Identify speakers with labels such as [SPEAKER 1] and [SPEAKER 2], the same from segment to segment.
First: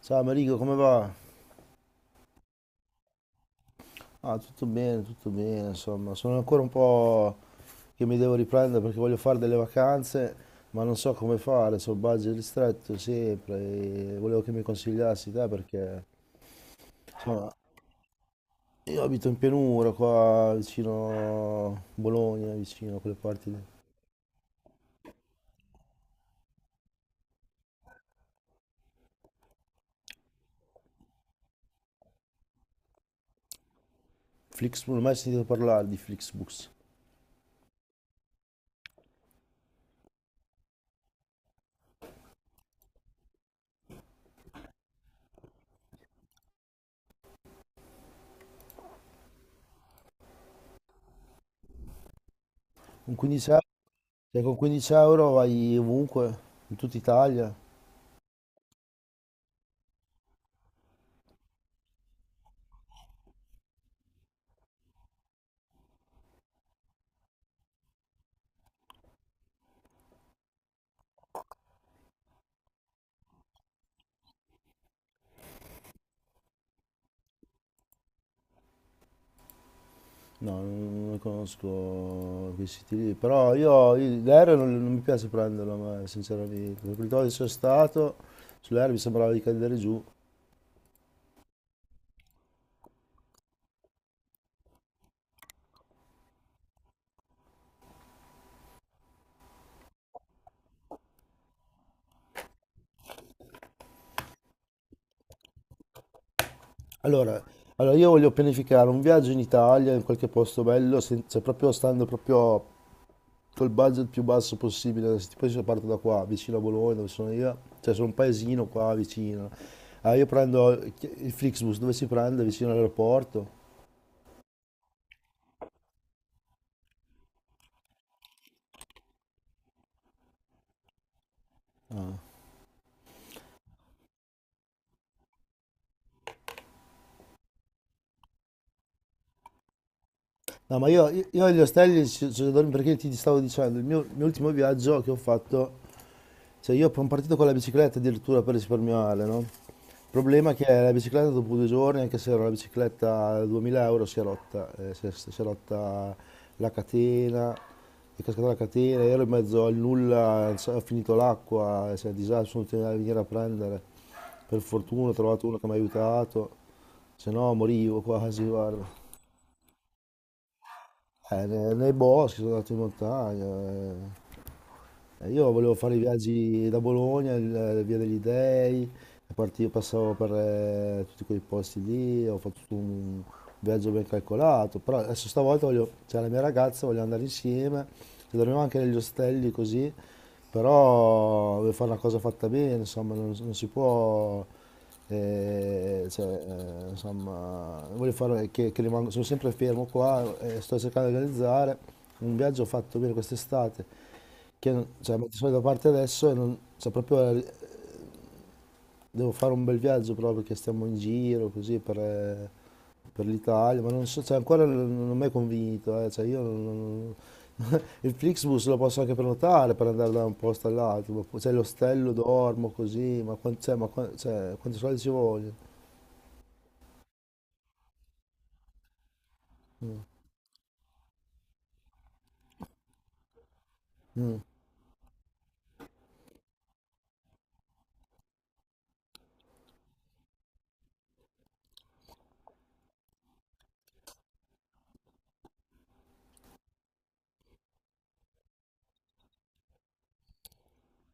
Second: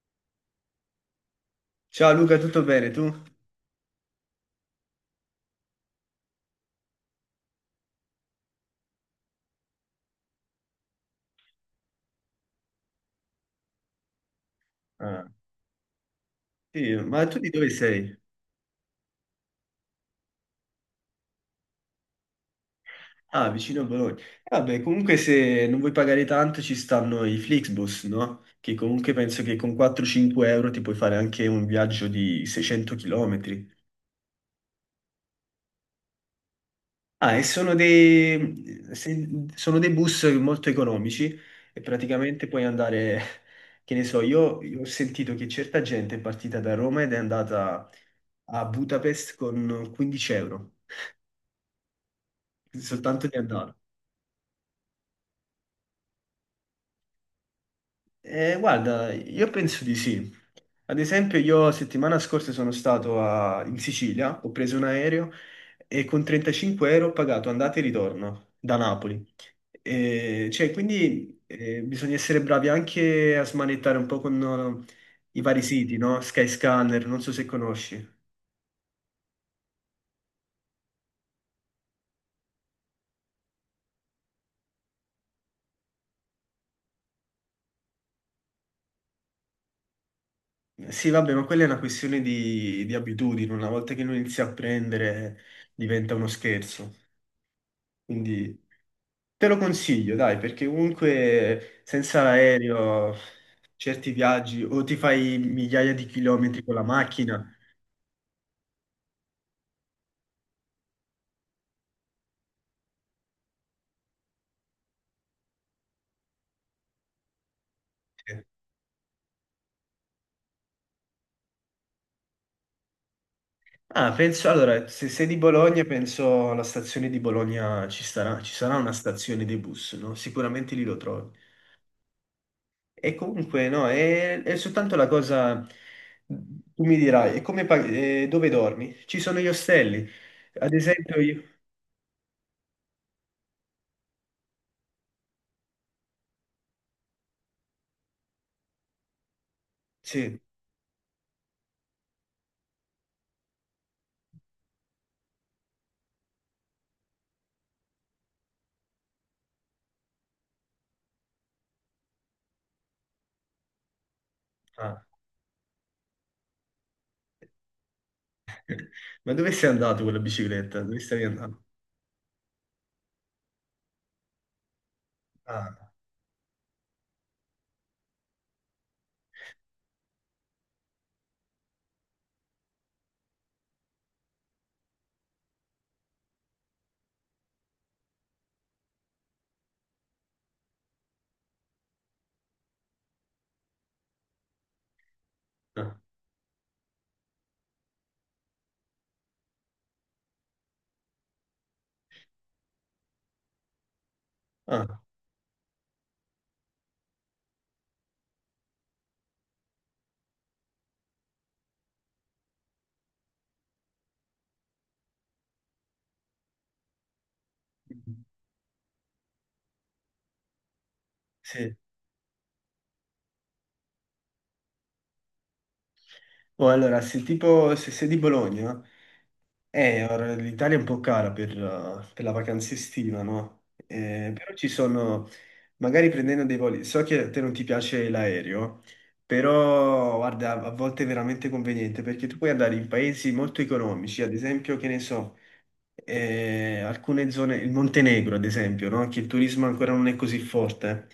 [SPEAKER 1] Ciao Marico, come va?
[SPEAKER 2] Ciao Luca, tutto bene tu?
[SPEAKER 1] Ah, tutto bene, insomma, sono ancora un po' che mi devo riprendere perché voglio fare delle vacanze, ma non so come fare, so budget ristretto sempre e volevo che mi
[SPEAKER 2] Ah,
[SPEAKER 1] consigliassi te perché,
[SPEAKER 2] sì, ma tu di
[SPEAKER 1] insomma,
[SPEAKER 2] dove sei?
[SPEAKER 1] io abito in pianura qua vicino Bologna, vicino a quelle
[SPEAKER 2] Ah,
[SPEAKER 1] parti di.
[SPEAKER 2] vicino a Bologna. Vabbè, comunque se non vuoi pagare tanto ci stanno i Flixbus, no? Che comunque penso che con 4-5 € ti puoi fare anche un viaggio di 600 km.
[SPEAKER 1] Flixbus, non ho mai sentito parlare di Flixbus.
[SPEAKER 2] Ah, e sono dei, se- sono dei bus molto economici e praticamente puoi andare, che ne so, io ho sentito che certa gente è partita da Roma ed è andata a Budapest con 15 euro,
[SPEAKER 1] Con
[SPEAKER 2] soltanto di
[SPEAKER 1] 15 euro,
[SPEAKER 2] andata.
[SPEAKER 1] cioè con 15 euro vai ovunque, in tutta Italia.
[SPEAKER 2] Guarda, io penso di sì. Ad esempio, io settimana scorsa sono stato in Sicilia, ho preso un aereo e con 35 € ho pagato andata e ritorno da Napoli. Cioè, quindi bisogna essere bravi anche a smanettare un po' con i vari siti, no? Skyscanner, non so se conosci.
[SPEAKER 1] No, non conosco questi stili, lì, però io l'aereo non mi piace prenderlo, a me, sinceramente. Perché quando sono stato sull'aereo mi sembrava di cadere giù.
[SPEAKER 2] Sì, vabbè, ma quella è una questione di abitudini. Una volta che lo inizi a prendere, diventa uno scherzo. Quindi. Te lo consiglio, dai, perché comunque senza l'aereo certi viaggi o ti fai migliaia di chilometri con la
[SPEAKER 1] Allora,
[SPEAKER 2] macchina.
[SPEAKER 1] allora, io voglio pianificare un viaggio in Italia, in qualche posto bello, cioè proprio stando proprio col budget più basso possibile. Se tipo io parto da qua, vicino a Bologna, dove sono io, cioè sono un paesino qua vicino. Ah, io prendo il Flixbus, dove si prende? Vicino all'aeroporto.
[SPEAKER 2] Ah, penso, allora, se sei di Bologna, penso alla stazione di Bologna ci sarà una stazione dei bus, no? Sicuramente lì lo trovi. E comunque, no, è soltanto la cosa, tu mi dirai, e dove dormi? Ci sono gli ostelli. Ad
[SPEAKER 1] No, ma io,
[SPEAKER 2] esempio
[SPEAKER 1] io-
[SPEAKER 2] io...
[SPEAKER 1] io agli ostelli ci dormo perché ti stavo dicendo, il mio ultimo viaggio che ho fatto, cioè io sono partito con la bicicletta addirittura per risparmiare, no? Il
[SPEAKER 2] Sì,
[SPEAKER 1] problema è che la bicicletta dopo 2 giorni, anche se era una bicicletta da 2000 euro, si è rotta, si è rotta la catena, è cascata la catena, ero in mezzo al nulla, non so, ho finito l'acqua, cioè, disastro, sono tenuto a venire a prendere. Per fortuna ho
[SPEAKER 2] ah.
[SPEAKER 1] trovato uno che mi ha aiutato, se no morivo quasi, guarda.
[SPEAKER 2] Ma dove sei andato con la bicicletta? Dove stavi andando?
[SPEAKER 1] Nei boschi, sono andato in montagna. Io volevo
[SPEAKER 2] Ah.
[SPEAKER 1] fare i viaggi da Bologna, Via degli Dei, e partivo, passavo per tutti quei posti lì, ho fatto tutto un viaggio ben calcolato, però adesso stavolta voglio, c'è la mia ragazza, voglio andare insieme, e dormiamo anche negli ostelli così, però voglio fare una cosa fatta bene, insomma, non si può,
[SPEAKER 2] No.
[SPEAKER 1] eh, cioè, insomma, voglio fare che, rimango, sono sempre fermo qua, e sto cercando di organizzare un viaggio fatto bene quest'estate che
[SPEAKER 2] Ah,
[SPEAKER 1] cioè, metto i soldi da parte adesso e non, cioè, proprio devo fare un bel viaggio proprio perché stiamo in giro così per l'Italia, ma non so, cioè, ancora non mi è convinto, cioè, io il Flixbus lo posso anche prenotare per andare da un posto all'altro, ma poi, cioè,
[SPEAKER 2] sì.
[SPEAKER 1] l'ostello dormo così, ma, cioè, quanti soldi ci vogliono?
[SPEAKER 2] Oh, allora, se tipo se sei di Bologna, ora l'Italia è un po' cara per la vacanza estiva, no?
[SPEAKER 1] Mm.
[SPEAKER 2] Però ci sono, magari prendendo dei voli, so che a te non ti piace l'aereo, però guarda, a volte è veramente conveniente perché tu puoi andare in paesi molto economici, ad esempio, che ne so, alcune zone, il Montenegro, ad esempio, no? Che il turismo ancora non è così forte.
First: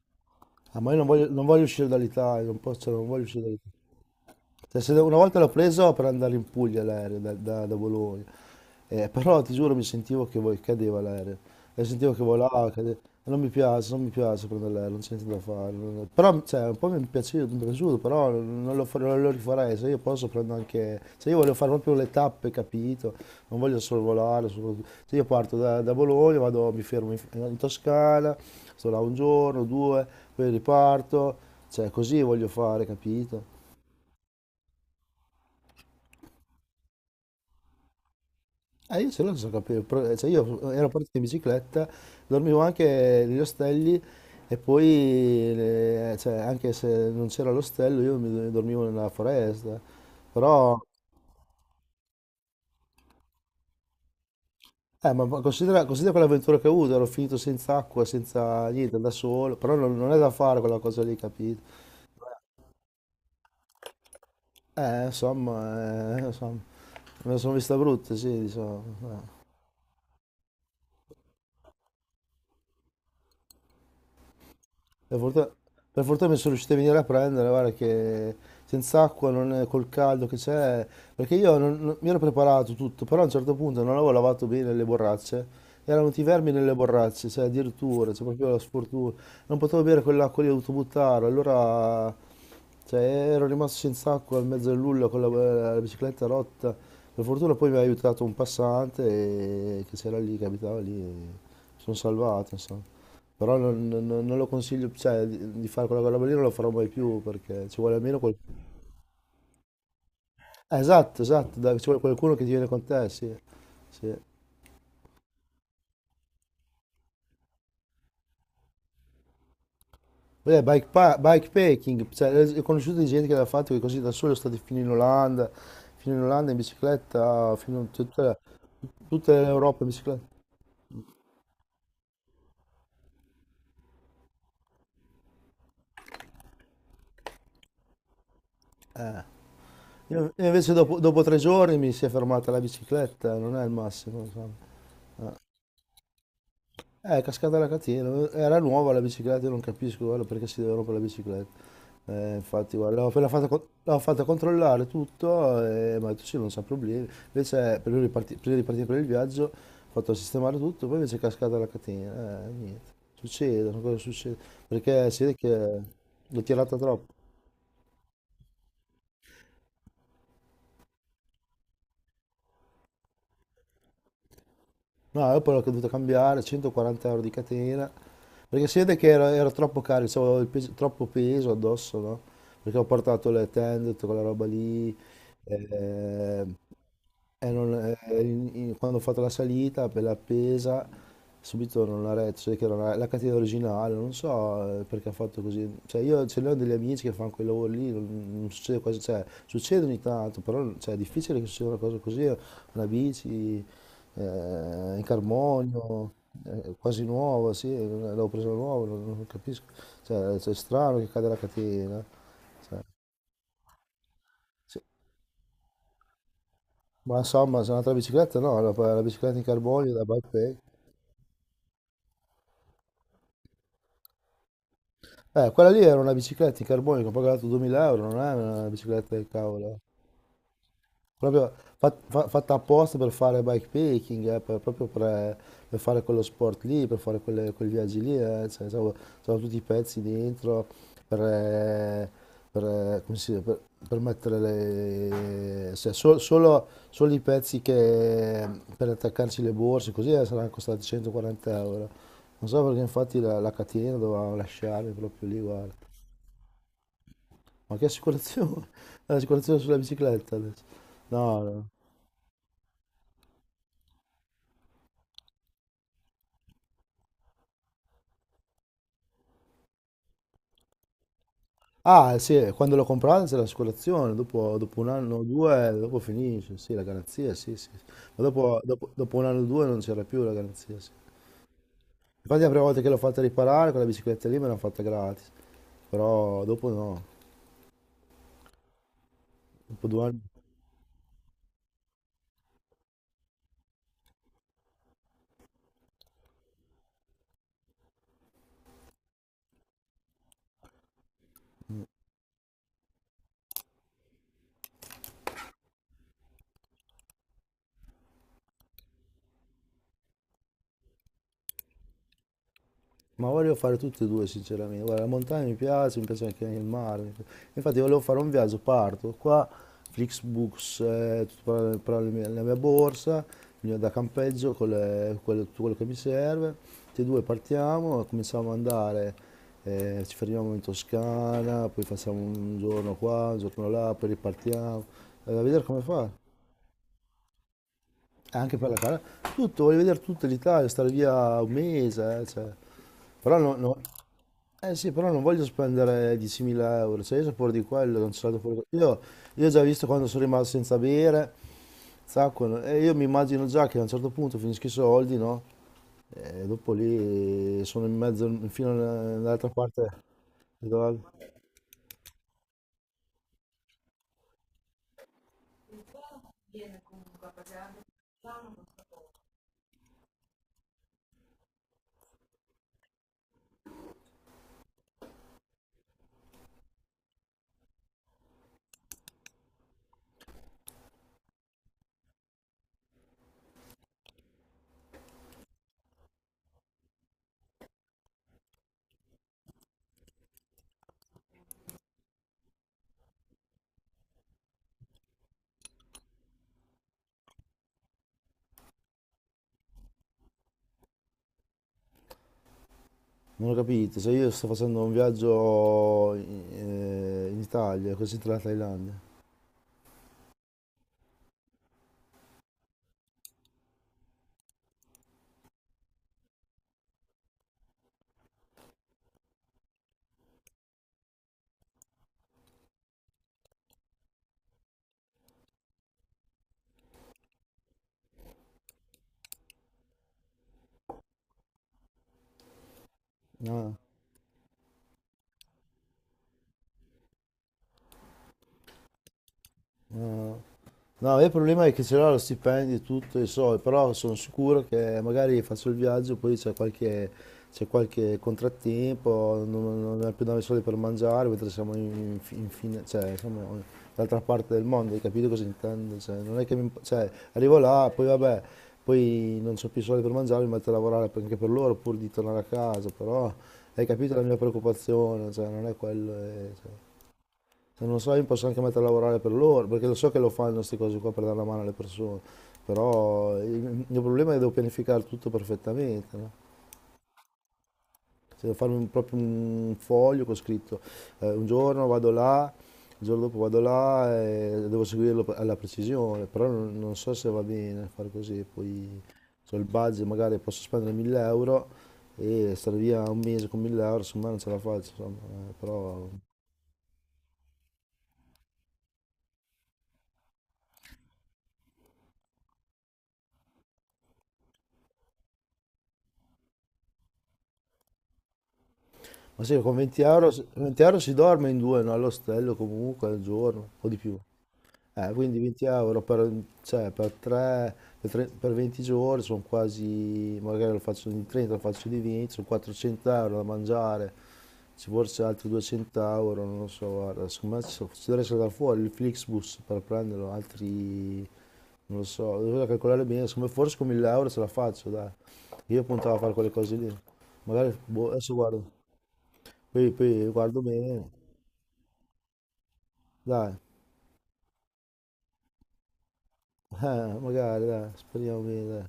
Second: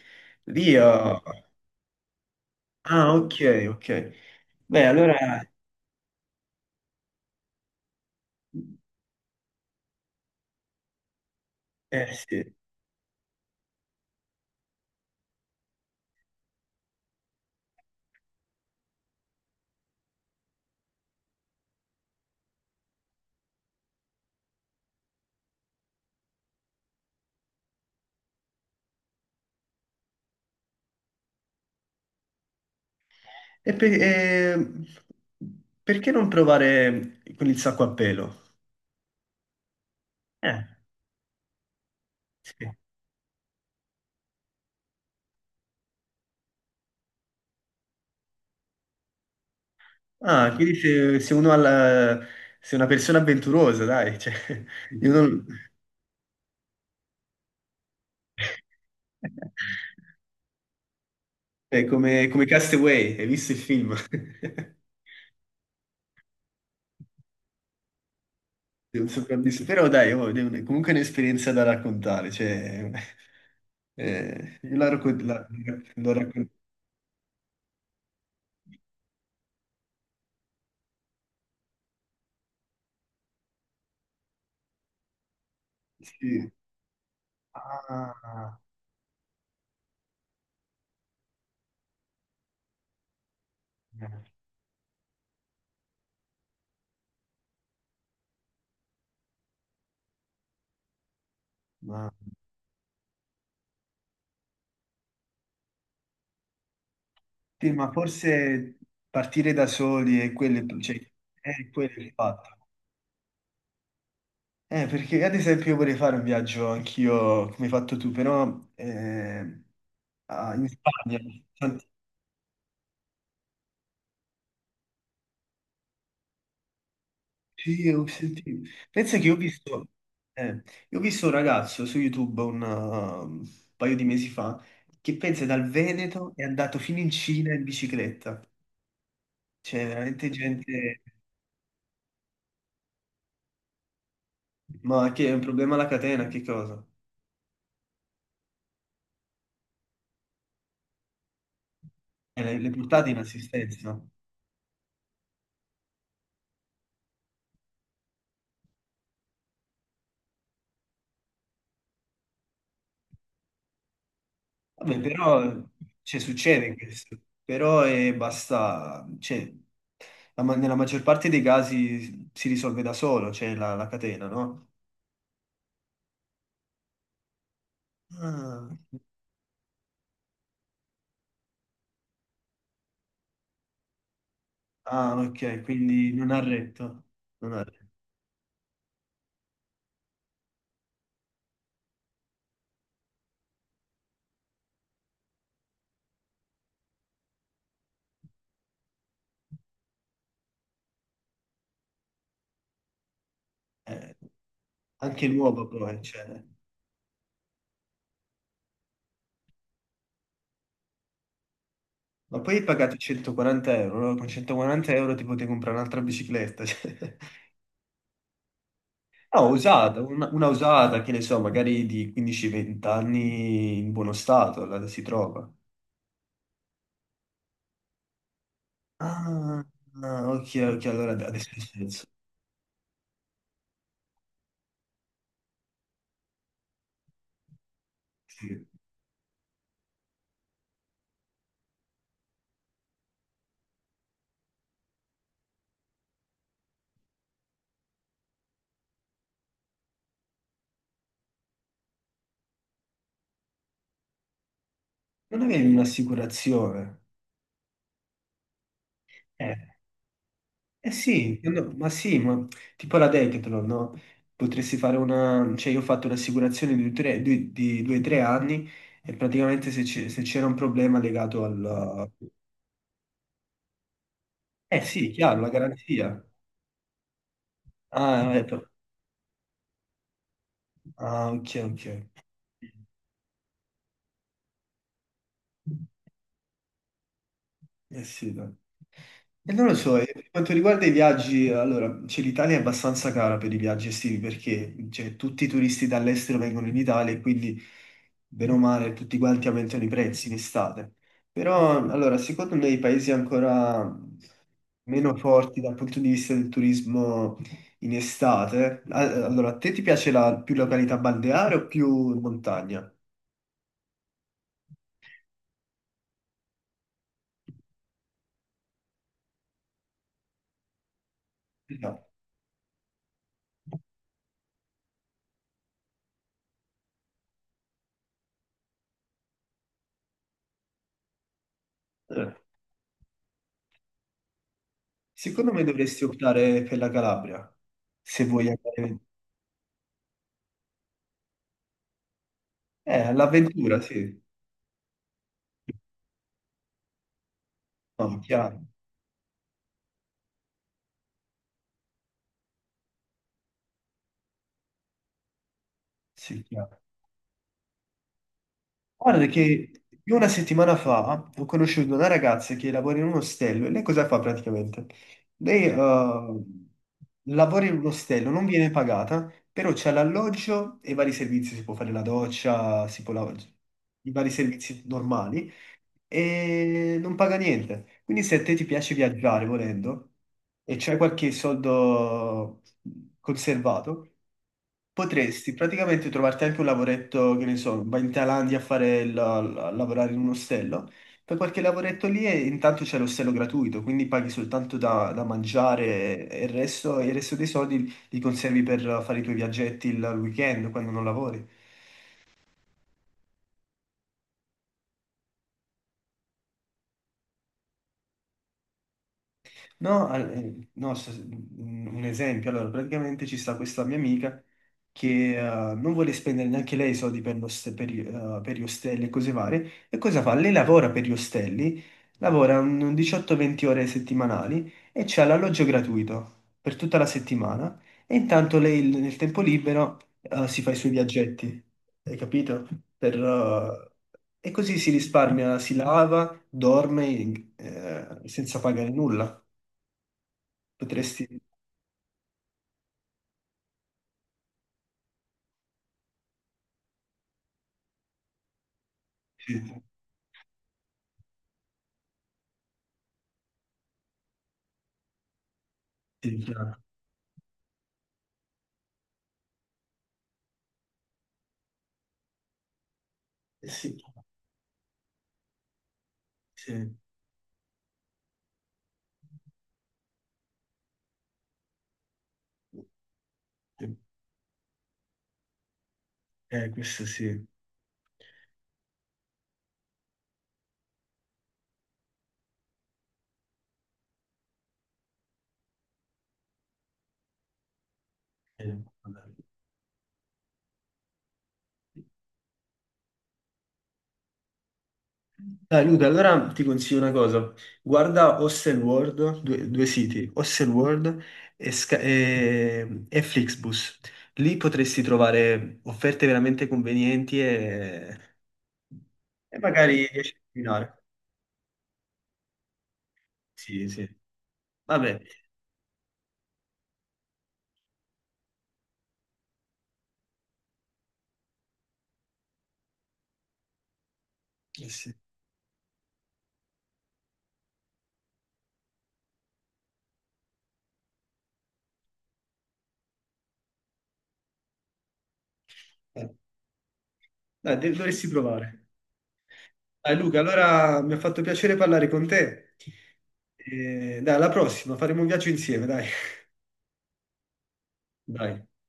[SPEAKER 2] Lì,
[SPEAKER 1] Ah, ma io non voglio, non voglio uscire dall'Italia, non posso, non voglio
[SPEAKER 2] ok,
[SPEAKER 1] uscire.
[SPEAKER 2] ok.
[SPEAKER 1] Cioè,
[SPEAKER 2] Beh,
[SPEAKER 1] una volta l'ho
[SPEAKER 2] allora.
[SPEAKER 1] preso per andare in Puglia l'aereo da, da Bologna, però ti giuro mi sentivo che voi cadeva l'aereo, e sentivo
[SPEAKER 2] Eh
[SPEAKER 1] che
[SPEAKER 2] sì.
[SPEAKER 1] volava, cadeva. Non mi piace, non mi piace prendere l'aereo, non c'è niente da fare. Però cioè, un po' mi è piaciuto, però non lo, non lo rifarei, se io posso prendo anche... Se io voglio fare proprio le tappe, capito? Non voglio solo volare, se io parto da, Bologna, vado, mi fermo in, Toscana, sto là un giorno, due, poi riparto, cioè così voglio fare, capito?
[SPEAKER 2] E per- eh, Perché non provare con il sacco a pelo?
[SPEAKER 1] Io ce l'ho senza capire, però, cioè
[SPEAKER 2] Eh,
[SPEAKER 1] io ero partito in bicicletta, dormivo
[SPEAKER 2] sì.
[SPEAKER 1] anche negli ostelli e poi, cioè, anche se non c'era l'ostello, io mi dormivo nella foresta.
[SPEAKER 2] Ah, quindi
[SPEAKER 1] Però,
[SPEAKER 2] se uno ha se è una persona avventurosa, dai, cioè, io
[SPEAKER 1] ma
[SPEAKER 2] non-
[SPEAKER 1] considera, considera quell'avventura che ho avuto, ero finito senza acqua, senza niente, da solo, però non è da fare quella cosa lì, capito?
[SPEAKER 2] è come, come Castaway, hai visto il film?
[SPEAKER 1] Insomma, me la sono vista brutta, sì, diciamo.
[SPEAKER 2] È un
[SPEAKER 1] eh.
[SPEAKER 2] sopravvissuto. Però dai, oh, comunque è un'esperienza da raccontare, cioè, io la, racco-
[SPEAKER 1] Per
[SPEAKER 2] la-
[SPEAKER 1] fortuna, per
[SPEAKER 2] la
[SPEAKER 1] fortuna mi
[SPEAKER 2] racconto...
[SPEAKER 1] sono riuscito a venire a prendere, guarda che senza acqua, non è- col caldo che c'è, perché io mi ero preparato tutto, però a un certo punto non avevo lavato bene le borracce, erano venuti i
[SPEAKER 2] Sì.
[SPEAKER 1] vermi nelle borracce, cioè addirittura, cioè proprio
[SPEAKER 2] Ah,
[SPEAKER 1] la sfortuna, non potevo bere quell'acqua lì, ho dovuto buttare, allora cioè, ero rimasto senza
[SPEAKER 2] eh,
[SPEAKER 1] acqua in mezzo al nulla con la, la bicicletta rotta, per fortuna poi mi ha aiutato un passante che c'era lì, che abitava lì, e mi sono
[SPEAKER 2] mamma.
[SPEAKER 1] salvato, insomma. Però non, non lo consiglio, cioè, di fare quella roba lì non lo farò mai più perché
[SPEAKER 2] Sì,
[SPEAKER 1] ci
[SPEAKER 2] ma
[SPEAKER 1] vuole almeno qualcuno.
[SPEAKER 2] forse partire da soli è quello, cioè,
[SPEAKER 1] Esatto, esatto,
[SPEAKER 2] è
[SPEAKER 1] dai, ci
[SPEAKER 2] quello
[SPEAKER 1] vuole
[SPEAKER 2] il
[SPEAKER 1] qualcuno che ti
[SPEAKER 2] fatto.
[SPEAKER 1] viene con te, sì. Sì.
[SPEAKER 2] Perché ad esempio vorrei fare un viaggio anch'io, come hai fatto tu, però
[SPEAKER 1] Beh,
[SPEAKER 2] in Spagna. Tanti-
[SPEAKER 1] bikepacking, cioè, ho conosciuto di gente che l'ha fatto che così da solo è stati fino in Olanda in bicicletta, fino
[SPEAKER 2] Sì,
[SPEAKER 1] in
[SPEAKER 2] ho
[SPEAKER 1] tutta,
[SPEAKER 2] sentito. Pensa che
[SPEAKER 1] tutta l'Europa in bicicletta.
[SPEAKER 2] eh, io ho visto un ragazzo su YouTube un paio di mesi fa che pensa dal Veneto è andato fino in Cina in bicicletta. C'è veramente
[SPEAKER 1] Io invece dopo,
[SPEAKER 2] gente...
[SPEAKER 1] dopo 3 giorni mi si è fermata la bicicletta, non è il massimo, insomma.
[SPEAKER 2] Ma che è un problema alla catena, che cosa?
[SPEAKER 1] Cascata la catena, era nuova la bicicletta, io non capisco guarda, perché si deve rompere la bicicletta.
[SPEAKER 2] Le
[SPEAKER 1] Infatti, guarda, l'ho
[SPEAKER 2] portate in
[SPEAKER 1] appena fatta, l'ho
[SPEAKER 2] assistenza.
[SPEAKER 1] fatta controllare tutto e mi ha detto sì, non c'ha problemi. Invece, prima di, prima di partire per il viaggio, ho fatto sistemare tutto, poi invece è cascata la catena. Niente, succede, sono cose che succede,
[SPEAKER 2] Vabbè,
[SPEAKER 1] perché si vede che
[SPEAKER 2] però cioè,
[SPEAKER 1] l'ho
[SPEAKER 2] succede
[SPEAKER 1] tirata troppo.
[SPEAKER 2] questo, però è basta, cioè, nella maggior parte dei casi si risolve da solo, cioè la catena, no?
[SPEAKER 1] No, io poi l'ho dovuto cambiare, 140 euro di catena. Perché
[SPEAKER 2] Ah,
[SPEAKER 1] si vede che era, era troppo carico, cioè, avevo troppo peso addosso, no? Perché ho portato le tende, tutta quella roba lì.
[SPEAKER 2] ah, ok, quindi non ha
[SPEAKER 1] eh,
[SPEAKER 2] retto, non ha retto.
[SPEAKER 1] quando ho fatto la salita per l'appesa, subito non la retto, cioè che era la, la catena originale, non so perché ha fatto così. Cioè io ce ne ho degli amici che fanno quel lavoro lì, non, non succede quasi, cioè succede ogni tanto, però cioè, è difficile che succeda una cosa così, una bici
[SPEAKER 2] Eh,
[SPEAKER 1] eh, in
[SPEAKER 2] anche l'uovo poi,
[SPEAKER 1] carbonio,
[SPEAKER 2] cioè.
[SPEAKER 1] quasi nuova, sì, l'avevo presa nuova, non capisco. Cioè, cioè, è strano che cade la catena.
[SPEAKER 2] Ma poi hai
[SPEAKER 1] cioè,
[SPEAKER 2] pagato 140 euro, no? Con
[SPEAKER 1] sì.
[SPEAKER 2] 140 € ti potevi comprare un'altra bicicletta, cioè.
[SPEAKER 1] Ma insomma, se è un'altra bicicletta, no, la, la bicicletta in
[SPEAKER 2] No,
[SPEAKER 1] carbonio
[SPEAKER 2] usata,
[SPEAKER 1] da
[SPEAKER 2] una,
[SPEAKER 1] bike
[SPEAKER 2] una
[SPEAKER 1] pack.
[SPEAKER 2] usata, che ne so, magari di 15-20 anni in buono stato, la si trova.
[SPEAKER 1] Quella lì era una bicicletta in carbonio che ho pagato 2000 euro, non è una bicicletta del
[SPEAKER 2] Ah,
[SPEAKER 1] cavolo.
[SPEAKER 2] ah, ok, ok, allora adesso
[SPEAKER 1] Proprio
[SPEAKER 2] ha senso.
[SPEAKER 1] fatta apposta per fare bikepacking, proprio per fare quello sport lì, per fare quei viaggi lì.
[SPEAKER 2] Sì.
[SPEAKER 1] C'avevo tutti i pezzi dentro per, eh, per, come si dice, per mettere le, cioè, solo, solo i pezzi che, per attaccarci le borse, così saranno costati 140 euro. Non so perché infatti la, la catena dovevamo lasciarmi proprio lì,
[SPEAKER 2] Non avevi
[SPEAKER 1] guarda.
[SPEAKER 2] un'assicurazione?
[SPEAKER 1] Ma che assicurazione?
[SPEAKER 2] Eh,
[SPEAKER 1] L'assicurazione sulla bicicletta adesso.
[SPEAKER 2] eh sì,
[SPEAKER 1] No, no.
[SPEAKER 2] no, ma sì, ma tipo la Decathlon, no? Potresti fare una. Cioè io ho fatto un'assicurazione di 2 o 3 anni e praticamente se c'era un problema legato al.
[SPEAKER 1] Ah, sì, quando l'ho comprata c'è l'assicurazione, dopo,
[SPEAKER 2] Eh
[SPEAKER 1] dopo un
[SPEAKER 2] sì,
[SPEAKER 1] anno o
[SPEAKER 2] chiaro, la
[SPEAKER 1] due, dopo
[SPEAKER 2] garanzia.
[SPEAKER 1] finisce, sì, la garanzia, sì, sì. Sì. Ma
[SPEAKER 2] Ah,
[SPEAKER 1] dopo,
[SPEAKER 2] ecco.
[SPEAKER 1] dopo un anno o due non c'era più la garanzia, sì.
[SPEAKER 2] Ah, ok,
[SPEAKER 1] Infatti la prima volta che l'ho fatta riparare, quella bicicletta lì me l'hanno fatta gratis,
[SPEAKER 2] ok.
[SPEAKER 1] però dopo no,
[SPEAKER 2] Eh sì, dai. E non lo
[SPEAKER 1] dopo
[SPEAKER 2] so,
[SPEAKER 1] due
[SPEAKER 2] e
[SPEAKER 1] anni.
[SPEAKER 2] per quanto riguarda i viaggi, allora, cioè, l'Italia è abbastanza cara per i viaggi estivi perché cioè, tutti i turisti dall'estero vengono in Italia e quindi, bene o male, tutti quanti aumentano i prezzi in estate. Però, allora, secondo me i paesi ancora meno forti dal punto di vista del turismo in estate, allora, a te ti piace più località balneare o più montagna?
[SPEAKER 1] Ma volevo fare tutte e due, sinceramente. Guarda, la montagna mi piace anche il mare. Infatti volevo fare un viaggio, parto qua, Flixbus, tutto per
[SPEAKER 2] No.
[SPEAKER 1] la mia borsa, il mio da campeggio, con quello, tutto quello che mi serve. Tutti e due partiamo, cominciamo ad andare, ci fermiamo in Toscana, poi facciamo
[SPEAKER 2] Eh.
[SPEAKER 1] un giorno qua, un giorno là, poi ripartiamo. A
[SPEAKER 2] Secondo me
[SPEAKER 1] vedere come
[SPEAKER 2] dovresti
[SPEAKER 1] fare.
[SPEAKER 2] optare per la Calabria, se
[SPEAKER 1] E
[SPEAKER 2] vuoi
[SPEAKER 1] anche per la
[SPEAKER 2] andare...
[SPEAKER 1] cara. Tutto, voglio vedere tutta l'Italia, stare via un mese, Però no,
[SPEAKER 2] All'avventura, sì.
[SPEAKER 1] eh sì, però non voglio spendere 10.000 euro, cioè io sapore di quello,
[SPEAKER 2] No,
[SPEAKER 1] non ce l'ho
[SPEAKER 2] chiaro,
[SPEAKER 1] fuori. Io ho già visto quando sono rimasto senza bere, zacco, e io mi immagino già che a un certo punto finisco i soldi, no?
[SPEAKER 2] sì,
[SPEAKER 1] E dopo
[SPEAKER 2] chiaro.
[SPEAKER 1] lì sono in mezzo, fino
[SPEAKER 2] Guarda
[SPEAKER 1] all'altra parte.
[SPEAKER 2] che io una settimana
[SPEAKER 1] del-
[SPEAKER 2] fa ho conosciuto una ragazza che lavora in un ostello e lei cosa fa praticamente? Lei lavora in un ostello, non viene pagata, però c'è l'alloggio e vari servizi, si può fare la doccia, si può lavare, i vari servizi normali. E non paga niente. Quindi se a te ti piace viaggiare volendo e c'hai qualche soldo conservato, potresti praticamente trovarti anche un lavoretto, che ne so, vai in Thailandia a fare a lavorare in un ostello. Fai qualche lavoretto lì e intanto c'è l'ostello gratuito, quindi paghi soltanto da mangiare e il resto dei soldi li conservi per fare i tuoi viaggetti il weekend quando non lavori.
[SPEAKER 1] Non ho capito, se io sto facendo un viaggio in, in Italia, così tra la Thailandia.
[SPEAKER 2] No, no, un esempio, allora praticamente ci sta questa mia amica che non vuole spendere neanche lei soldi per, per, per gli ostelli e cose varie, e cosa fa? Lei lavora per gli ostelli, lavora un 18-20 ore settimanali e c'ha l'alloggio gratuito per tutta la settimana e intanto lei nel tempo libero si fa i suoi viaggetti, hai capito? Per,
[SPEAKER 1] No,
[SPEAKER 2] eh, e così si risparmia, si lava, dorme senza pagare nulla.
[SPEAKER 1] no. No. No, il
[SPEAKER 2] Potresti.
[SPEAKER 1] problema è che ce l'ho lo stipendio e tutto, e so, però sono sicuro che magari faccio il viaggio, poi c'è qualche contrattempo,
[SPEAKER 2] Sì,
[SPEAKER 1] non abbiamo più dare i soldi per mangiare, mentre siamo in, fine, cioè, siamo dall'altra parte del mondo, hai capito cosa intendo? Cioè,
[SPEAKER 2] sì,
[SPEAKER 1] non è che
[SPEAKER 2] chiaro.
[SPEAKER 1] cioè, arrivo là, poi vabbè, poi non ho più soldi per mangiare, mi metto a lavorare anche per loro, pur di tornare a casa, però
[SPEAKER 2] Eh
[SPEAKER 1] hai
[SPEAKER 2] sì,
[SPEAKER 1] capito la mia preoccupazione, cioè, non è quello.
[SPEAKER 2] sì,
[SPEAKER 1] Se non so, io mi posso anche mettere a lavorare per loro, perché lo so che lo fanno queste cose qua per dare la mano alle persone, però il
[SPEAKER 2] sì.
[SPEAKER 1] mio problema è che devo pianificare tutto perfettamente, no?
[SPEAKER 2] Questo sì.
[SPEAKER 1] Cioè, devo farmi proprio un foglio con scritto, un giorno vado là, il giorno dopo vado là e devo seguirlo alla precisione, però non so se va bene fare così, poi
[SPEAKER 2] Vabbè.
[SPEAKER 1] ho il budget, magari posso spendere 1000 euro e stare via un mese con 1000 euro, insomma non ce la faccio, insomma,
[SPEAKER 2] Dai, Luca,
[SPEAKER 1] però
[SPEAKER 2] allora ti consiglio una cosa. Guarda Hostelworld, due, due siti, Hostelworld e, e Flixbus. Lì potresti trovare offerte veramente convenienti e,
[SPEAKER 1] Ma
[SPEAKER 2] e
[SPEAKER 1] sì, con 20
[SPEAKER 2] magari
[SPEAKER 1] euro,
[SPEAKER 2] riesci a
[SPEAKER 1] con 20
[SPEAKER 2] combinare.
[SPEAKER 1] euro si dorme in due, no? All'ostello comunque al giorno,
[SPEAKER 2] Sì,
[SPEAKER 1] o di
[SPEAKER 2] sì.
[SPEAKER 1] più.
[SPEAKER 2] Vabbè.
[SPEAKER 1] Quindi 20 euro per, cioè, per, per 20 giorni sono quasi, magari lo faccio di 30, lo faccio di 20, sono 400 euro da mangiare,
[SPEAKER 2] Eh
[SPEAKER 1] ci
[SPEAKER 2] sì.
[SPEAKER 1] forse altri 200 euro, non lo so, guarda, secondo me ci dovrei saltare fuori il Flixbus per prenderlo, altri, non lo so, dovrei calcolare bene, secondo me forse con 1000 euro ce la faccio, dai. Io puntavo a
[SPEAKER 2] Eh.
[SPEAKER 1] fare quelle cose lì, magari,
[SPEAKER 2] Dai,
[SPEAKER 1] boh,
[SPEAKER 2] dovresti
[SPEAKER 1] adesso guardo.
[SPEAKER 2] provare.
[SPEAKER 1] Poi,
[SPEAKER 2] Dai
[SPEAKER 1] poi
[SPEAKER 2] Luca,
[SPEAKER 1] guardo
[SPEAKER 2] allora
[SPEAKER 1] bene,
[SPEAKER 2] mi ha fatto piacere parlare con te.
[SPEAKER 1] dai,
[SPEAKER 2] E, dai, alla prossima, faremo un viaggio insieme, dai.
[SPEAKER 1] magari, dai, speriamo
[SPEAKER 2] Dai.
[SPEAKER 1] bene, dai. No,